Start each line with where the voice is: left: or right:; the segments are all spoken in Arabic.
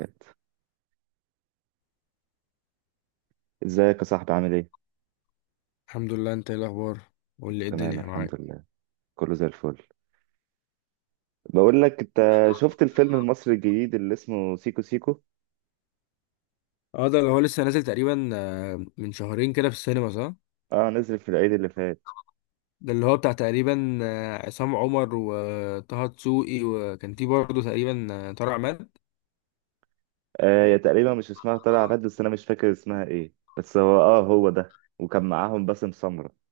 right: الوقت. ازيك يا صاحبي عامل ايه؟
left: الحمد لله، انت ايه الاخبار؟ قول لي ايه
right: تمام،
left: الدنيا
right: الحمد
left: معاك.
right: لله، كله زي الفل. بقول لك انت، شفت الفيلم المصري الجديد اللي اسمه سيكو سيكو؟
left: اه، ده اللي هو لسه نازل تقريبا من شهرين كده في السينما، صح؟
right: اه، نزل في العيد اللي فات.
left: ده اللي هو بتاع تقريبا عصام عمر وطه دسوقي، وكان فيه برضه تقريبا طارق عماد.
right: آه، يا تقريبا مش اسمها طلع عبد، بس انا مش فاكر اسمها ايه، بس هو ده، وكان معاهم باسم سمرة.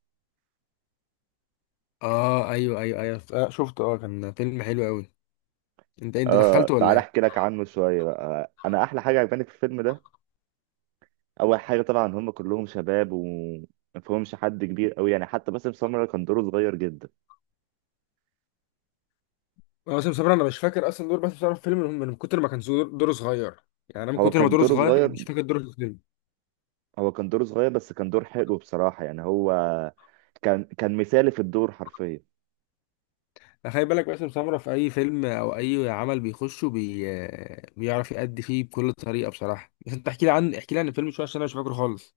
left: اه، ايوه ايوه ايوه، شفته. اه، كان فيلم حلو قوي. انت
right: اه،
left: دخلته ولا
right: تعال
left: ايه؟
right: احكي لك عنه شوية بقى. انا احلى حاجة عجباني في الفيلم ده، اول حاجة طبعا، هم كلهم شباب وما فيهمش حد كبير قوي، يعني حتى باسم سمرة كان دوره صغير جدا.
left: اه، باسم سمرة انا مش فاكر اصلا دور باسم سمرة في الفيلم، من كتر ما كان دوره صغير، يعني انا من
right: هو
left: كتر ما
right: كان
left: دوره
right: دوره
left: صغير انا
right: صغير،
left: مش فاكر دوره في الفيلم.
right: بس كان دور حلو بصراحة، يعني هو كان مثالي في الدور حرفيا.
left: خلي بالك باسم سمرة في أي فيلم أو أي عمل بيخشه بيعرف يأدي فيه بكل طريقة، بصراحة. بس أنت احكي لي عن الفيلم شوية، عشان أنا مش فاكره خالص.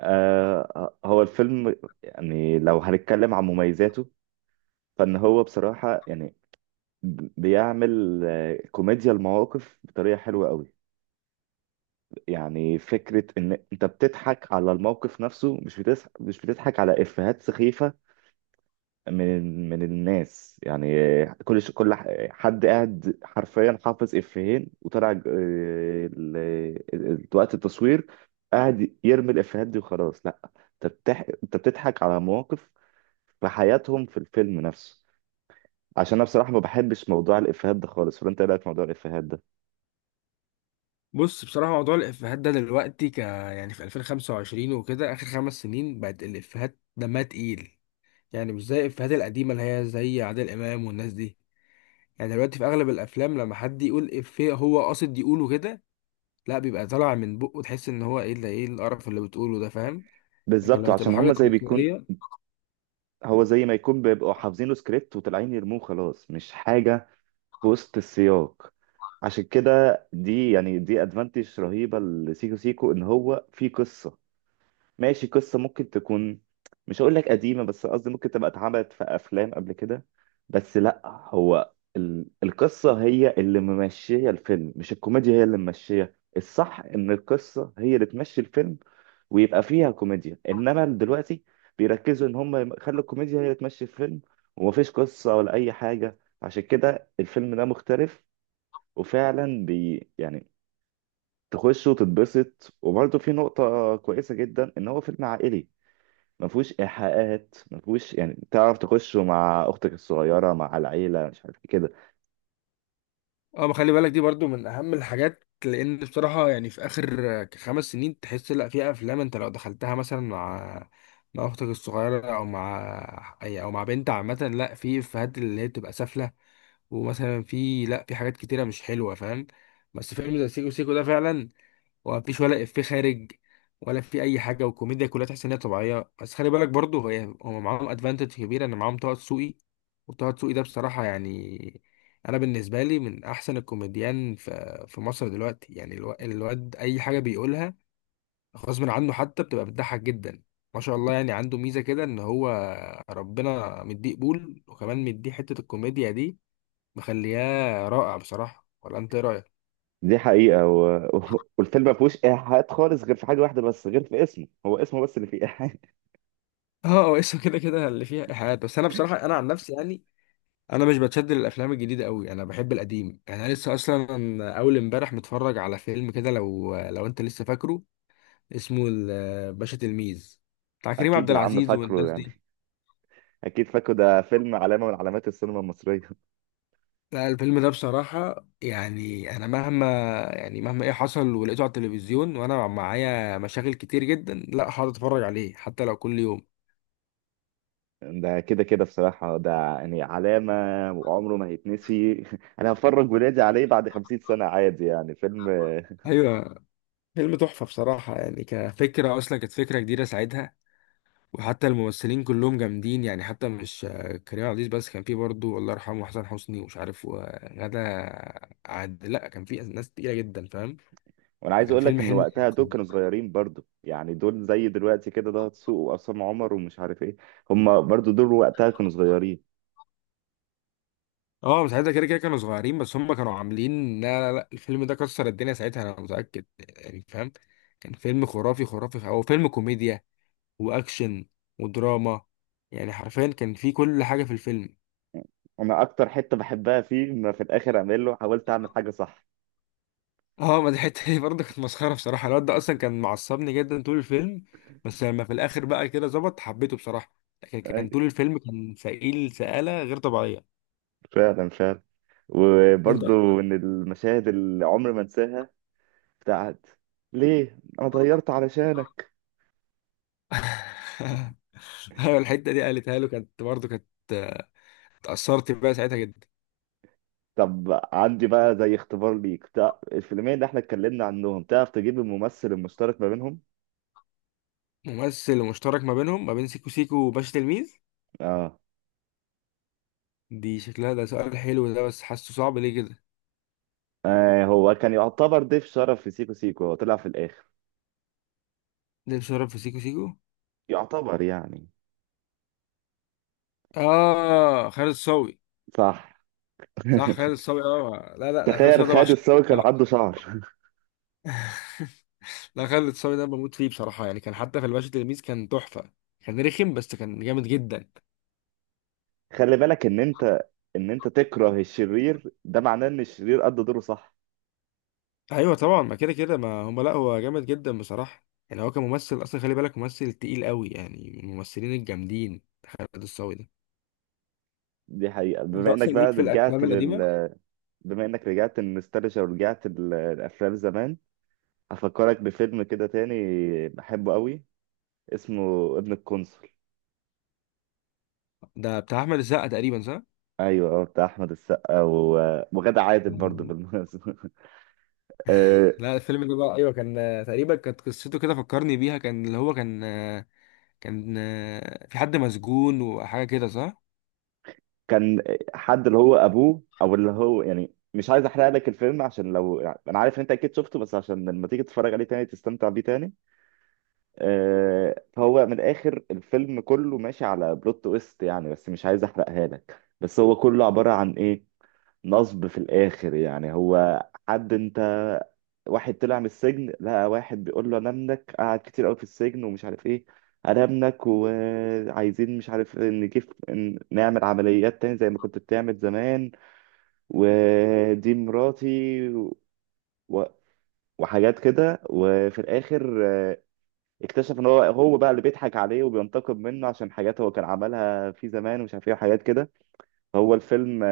right: هو الفيلم، يعني لو هنتكلم عن مميزاته، فإن هو بصراحة يعني بيعمل كوميديا المواقف بطريقة حلوة قوي. يعني فكرة إن أنت بتضحك على الموقف نفسه، مش بتضحك، على إفيهات سخيفة من الناس يعني. حد قاعد حرفيا حافظ افيهين، وطلع وقت التصوير قاعد يرمي الافيهات دي وخلاص. لا، انت بتضحك على مواقف في حياتهم في الفيلم نفسه. عشان انا بصراحه ما بحبش موضوع الافيهات ده خالص، فانت إيه رايك في موضوع الافيهات ده؟
left: بص، بصراحة موضوع الإفيهات ده دلوقتي يعني في 2025 وكده، آخر خمس سنين بقت الإفيهات دمها تقيل. يعني مش زي الإفيهات القديمة اللي هي زي عادل إمام والناس دي. يعني دلوقتي في أغلب الأفلام، لما حد يقول إفيه هو قاصد يقوله كده. لا، بيبقى طالع من بقه، تحس إن هو إيه ده، إيه القرف اللي بتقوله ده، فاهم؟ لكن
right: بالظبط،
left: لما
right: عشان
left: تبقى حاجة
right: هم زي بيكون
left: تلقائية.
right: هو زي ما يكون بيبقوا حافظين له سكريبت وطالعين يرموه خلاص، مش حاجه في وسط السياق. عشان كده دي يعني دي ادفانتج رهيبه لسيكو سيكو، ان هو في قصه ماشي. قصة ممكن تكون، مش هقول لك قديمة، بس قصدي ممكن تبقى اتعملت في أفلام قبل كده، بس لأ. القصة هي اللي ممشية الفيلم، مش الكوميديا هي اللي ممشية. الصح إن القصة هي اللي تمشي الفيلم ويبقى فيها كوميديا، إنما دلوقتي بيركزوا إن هم يخلوا الكوميديا هي اللي تمشي الفيلم، ومفيش قصة ولا أي حاجة. عشان كده الفيلم ده مختلف، وفعلا يعني تخش وتتبسط. وبرضه في نقطة كويسة جدا، إن هو فيلم عائلي ما فيهوش ايحاءات، ما فيهوش يعني تعرف، تخشه مع اختك الصغيره، مع العيله، مش عارف إيه كده.
left: اه، ما خلي بالك دي برضو من اهم الحاجات، لان بصراحه يعني في اخر خمس سنين تحس، لا، في افلام انت لو دخلتها مثلا مع اختك الصغيره او مع اي او مع بنت عامه، لا، في افيهات اللي هي بتبقى سافله. ومثلا في، لا، في حاجات كتيره مش حلوه، فاهم؟ بس فيلم زي سيكو سيكو ده فعلا، ومفيش ولا افيه خارج، ولا في اي حاجه، والكوميديا كلها تحس ان هي طبيعيه. بس خلي بالك برضه هم معاهم ادفانتج كبيره ان معاهم طه دسوقي. وطه دسوقي ده بصراحه يعني انا بالنسبه لي من احسن الكوميديان في مصر دلوقتي، يعني الواد اي حاجه بيقولها غصب عنه، حتى بتبقى بتضحك جدا. ما شاء الله، يعني عنده ميزه كده ان هو ربنا مديه قبول، وكمان مديه حته الكوميديا دي مخلياه رائع بصراحه. ولا انت إيه رايك؟
right: دي حقيقه. والفيلم ما فيهوش ايحاءات خالص، غير في حاجه واحده بس، غير في اسمه، هو اسمه بس اللي فيه ايحاء.
left: اه، هو اسمه كده كده اللي فيها ايحاءات. بس انا بصراحه، انا عن نفسي يعني انا مش بتشد للافلام الجديده قوي، انا بحب القديم، يعني انا لسه اصلا اول امبارح متفرج على فيلم كده، لو انت لسه فاكره، اسمه باشا تلميذ، بتاع كريم عبد
right: اكيد يا عم
left: العزيز
right: فاكره
left: والناس
right: يعني،
left: دي.
right: اكيد فاكره، ده فيلم علامه من علامات السينما المصريه.
left: لا، الفيلم ده بصراحه يعني انا مهما يعني مهما ايه حصل ولقيته على التلفزيون وانا معايا مشاغل كتير جدا، لا هقعد اتفرج عليه حتى لو كل يوم.
right: ده كده كده بصراحه، ده يعني علامه، وعمره ما هيتنسي. انا هفرج ولادي عليه بعد 50 سنه عادي يعني. فيلم.
left: ايوه، فيلم تحفه بصراحه، يعني كفكره اصلا كانت فكره جديده ساعتها. وحتى الممثلين كلهم جامدين، يعني حتى مش كريم عبد العزيز بس، كان في برضه الله يرحمه حسن حسني ومش عارف وغادة عادل. لا، كان في ناس تقيلة جدا، فاهم؟
right: وانا عايز
left: فكان
right: اقول لك
left: فيلم
right: ان
left: حلم
right: وقتها دول
left: كركم.
right: كانوا صغيرين برضو، يعني دول زي دلوقتي كده، ده دسوقي وعصام عمر ومش عارف ايه. هم برضو دول وقتها كانوا صغيرين.
left: اه، مش عايزة، كده كده كانوا صغيرين بس هم كانوا عاملين. لا، لا، لا، الفيلم ده كسر الدنيا ساعتها انا متأكد، يعني فاهم. كان فيلم خرافي خرافي، هو فيلم كوميديا واكشن ودراما، يعني حرفيا كان فيه كل حاجة في الفيلم.
right: انا اكتر حته بحبها فيه، ما في الاخر اعمل له، حاولت اعمل حاجه صح.
left: اه، ما دي حته دي برضه كانت مسخره بصراحه، الواد ده اصلا كان معصبني جدا طول الفيلم. بس لما في الاخر بقى كده ظبط، حبيته بصراحه. لكن
right: اي،
left: كان طول الفيلم كان سئيل سئاله غير طبيعيه.
right: فعلا فعلا.
left: انت.
right: وبرضو من المشاهد اللي عمري ما انساها، بتاعت ليه انا اتغيرت علشانك.
left: ايوه، الحته دي قالتها له، كانت برضه كانت آه، اتاثرت بقى ساعتها جدا.
right: طب عندي بقى زي اختبار ليك، بتاع الفيلمين اللي احنا اتكلمنا عنهم، تعرف تجيب الممثل المشترك ما بينهم؟
left: ممثل مشترك ما بينهم، ما بين سيكو سيكو وباشا تلميذ؟
right: اه،
left: دي شكلها، ده سؤال حلو ده، بس حاسه صعب ليه كده.
right: هو كان يعتبر ضيف شرف في سيكو سيكو، هو طلع في الآخر
left: ليه بيشرب في سيكو سيكو؟
right: يعتبر يعني.
left: اه، خالد الصاوي.
right: صح.
left: صح، خالد الصاوي. اه، لا، لا، لا، خالد
right: تخيل
left: الصاوي ده
right: خالد
left: بعشقه.
right: الصاوي كان
left: آه.
right: عنده شعر.
left: لا، خالد الصاوي ده بموت فيه بصراحة، يعني كان حتى في الباشا تلميذ كان تحفة. كان رخم بس كان جامد جدا.
right: خلي بالك ان انت تكره الشرير ده، معناه ان الشرير قد دوره صح.
left: أيوة، طبعا، ما كده كده ما هم، لا، هو جامد جدا بصراحة، يعني هو كممثل أصلا خلي بالك، ممثل تقيل قوي يعني، من الممثلين الجامدين خالد الصاوي ده.
right: دي حقيقة.
left: أنت أصلا ليك في الأفلام القديمة.
right: بما انك رجعت النوستالجيا ورجعت الافلام زمان، هفكرك بفيلم كده تاني بحبه قوي، اسمه ابن القنصل.
left: ده بتاع أحمد السقا تقريبا، صح؟
right: ايوه، هو بتاع احمد السقا وغادة عادل برضه
left: مم.
right: بالمناسبة.
left: لا، الفيلم ده بقى، أيوة كان تقريبا كانت قصته كده، فكرني بيها، كان اللي هو كان آه، كان آه، في حد مسجون وحاجة كده، صح؟
right: كان حد اللي هو ابوه، او اللي هو يعني، مش عايز احرق لك الفيلم عشان، لو يعني، انا عارف ان انت اكيد شفته، بس عشان لما تيجي تتفرج عليه تاني تستمتع بيه تاني. فهو من الاخر الفيلم كله ماشي على بلوت تويست يعني، بس مش عايز احرقها لك. بس هو كله عبارة عن ايه، نصب في الآخر، يعني هو حد أنت واحد طلع من السجن، لقى واحد بيقول له انا ابنك، قعد كتير قوي في السجن ومش عارف ايه، انا ابنك وعايزين مش عارف نجيب، نعمل عمليات تاني زي ما كنت بتعمل زمان، ودي مراتي و... وحاجات كده. وفي الاخر اكتشف ان هو هو بقى اللي بيضحك عليه وبينتقم منه، عشان حاجات هو كان عملها في زمان ومش عارف ايه وحاجات كده. هو الفيلم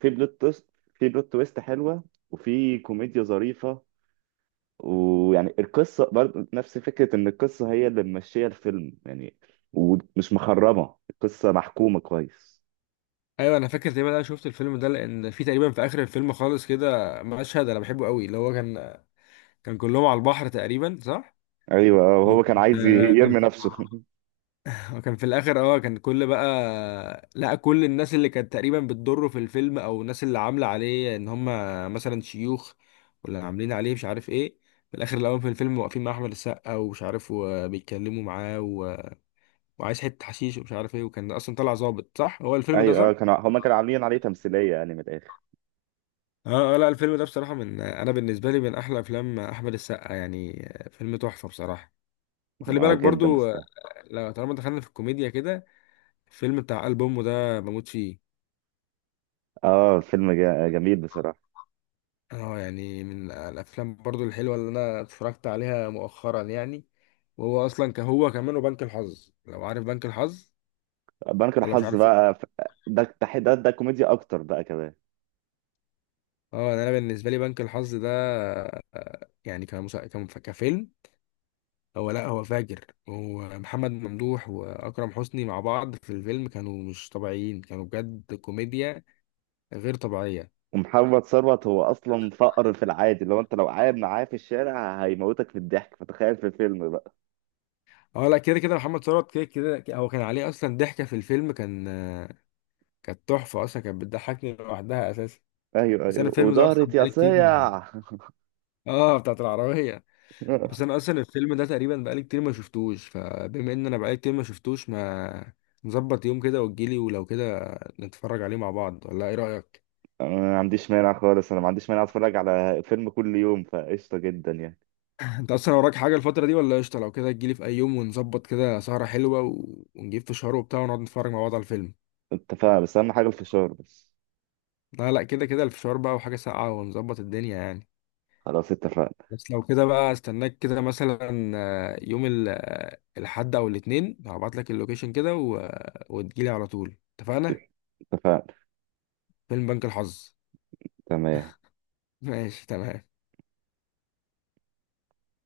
right: في بلوت تويست، حلوه، وفي كوميديا ظريفه. ويعني القصه برضه نفس فكره، ان القصه هي اللي ممشيه الفيلم يعني، ومش مخربه، القصه محكومه كويس.
left: ايوه، انا فاكر تقريبا، انا شفت الفيلم ده لان في تقريبا في اخر الفيلم خالص كده مشهد انا بحبه قوي، اللي هو كان كلهم على البحر تقريبا، صح؟
right: ايوه
left: وكان
right: وهو كان عايز يرمي نفسه.
left: في الاخر، اه كان كل بقى، لا، كل الناس اللي كانت تقريبا بتضره في الفيلم او الناس اللي عامله عليه ان هم مثلا شيوخ، ولا عاملين عليه مش عارف ايه، في الاخر الاول في الفيلم واقفين مع احمد السقا ومش عارف وبيتكلموا معاه و... وعايز حته حشيش ومش عارف ايه، وكان اصلا طلع ظابط، صح هو الفيلم ده،
right: ايوه
left: صح؟
right: كانوا هما كانوا عاملين عليه تمثيليه يعني من الاخر.
left: اه، لا، الفيلم ده بصراحة انا بالنسبة لي من احلى افلام احمد السقا، يعني فيلم تحفة بصراحة. وخلي
right: اه
left: بالك
right: جدا
left: برضو
right: بصراحه.
left: لو طالما دخلنا في الكوميديا كده، الفيلم بتاع ألبومه ده بموت فيه.
right: اه فيلم جميل بصراحه.
left: اه، يعني من الافلام برضو الحلوة اللي انا اتفرجت عليها مؤخرا، يعني وهو اصلا كهو كمان، وبنك الحظ، لو عارف بنك الحظ
right: بنك
left: ولا مش
right: الحظ
left: عارف.
right: بقى ده كوميديا اكتر بقى كمان.
left: اه، انا بالنسبة لي بنك الحظ ده يعني كفيلم، لا هو فاجر، هو محمد ممدوح واكرم حسني مع بعض في الفيلم كانوا مش طبيعيين، كانوا بجد كوميديا غير طبيعيه.
right: ومحمد ثروت هو اصلا فقر في العادي، لو انت لو قاعد معاه في الشارع هيموتك في الضحك، فتخيل في فيلم بقى.
left: اه، لا، كده كده محمد ثروت، كده كده هو كان عليه اصلا ضحكه في الفيلم، كان كانت تحفه اصلا، كانت بتضحكني لوحدها اساسا.
right: ايوه
left: بس انا
right: ايوه،
left: الفيلم ده اصلا
right: ودارت يا
left: بقالي كتير
right: سيع.
left: اه، بتاعت العربيه. بس انا اصلا الفيلم ده تقريبا بقالي كتير ما شفتوش، فبما ان انا بقالي كتير ما شفتوش، ما نظبط يوم كده وتجيلي، ولو كده نتفرج عليه مع بعض، ولا ايه رايك؟
right: انا ما عنديش مانع خالص، انا ما عنديش مانع اتفرج على فيلم كل يوم، فقشطه جدا يعني.
left: انت اصلا وراك حاجه الفتره دي ولا قشطه؟ لو كده تجيلي في اي يوم ونظبط كده سهره حلوه و... ونجيب فشار وبتاع ونقعد نتفرج مع بعض على الفيلم.
right: اتفقنا، بس اهم حاجه الفشار بس.
left: لا، لا، كده كده الفشار بقى وحاجه ساقعه، ونظبط الدنيا يعني.
right: خلاص اتفقنا.
left: بس لو كده بقى استناك كده مثلا يوم الاحد او الاثنين، هبعت لك اللوكيشن كده و... وتجيلي على طول، اتفقنا؟
right: اتفقنا.
left: فيلم بنك الحظ.
right: تمام.
left: ماشي، تمام.